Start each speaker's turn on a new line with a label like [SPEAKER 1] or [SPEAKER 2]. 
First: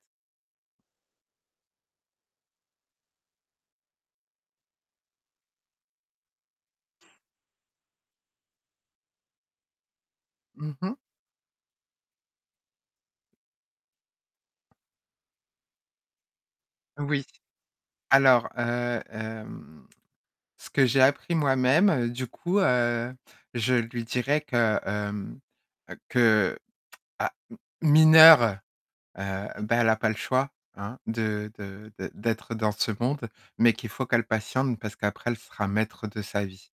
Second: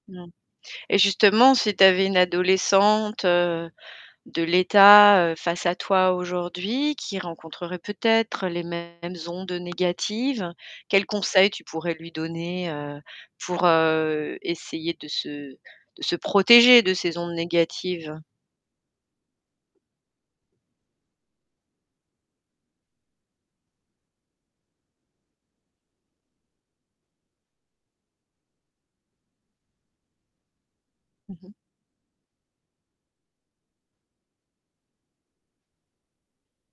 [SPEAKER 1] Non. Et justement si tu avais une adolescente, heu, de l'état, heu, face à toi aujourd'hui qui rencontrerait peut-être les mêmes ondes négatives,
[SPEAKER 2] Mmh mh.
[SPEAKER 1] quels conseils tu pourrais lui donner, heu, pour, heu, essayer de se de se protéger de ces
[SPEAKER 2] Oui.
[SPEAKER 1] ondes négatives?
[SPEAKER 2] Alors heu, hem, ce que j'ai appris moi-même du coup, heu, je lui dirais que, hem, que ah, mineure? Heu, ben, elle a pas le choix, hein,
[SPEAKER 1] Mmh
[SPEAKER 2] de
[SPEAKER 1] mh.
[SPEAKER 2] de d'ê d'être dans ce monde, mais qu'il faut qu'elle patiente parce qu'après elle sera maître de sa vie.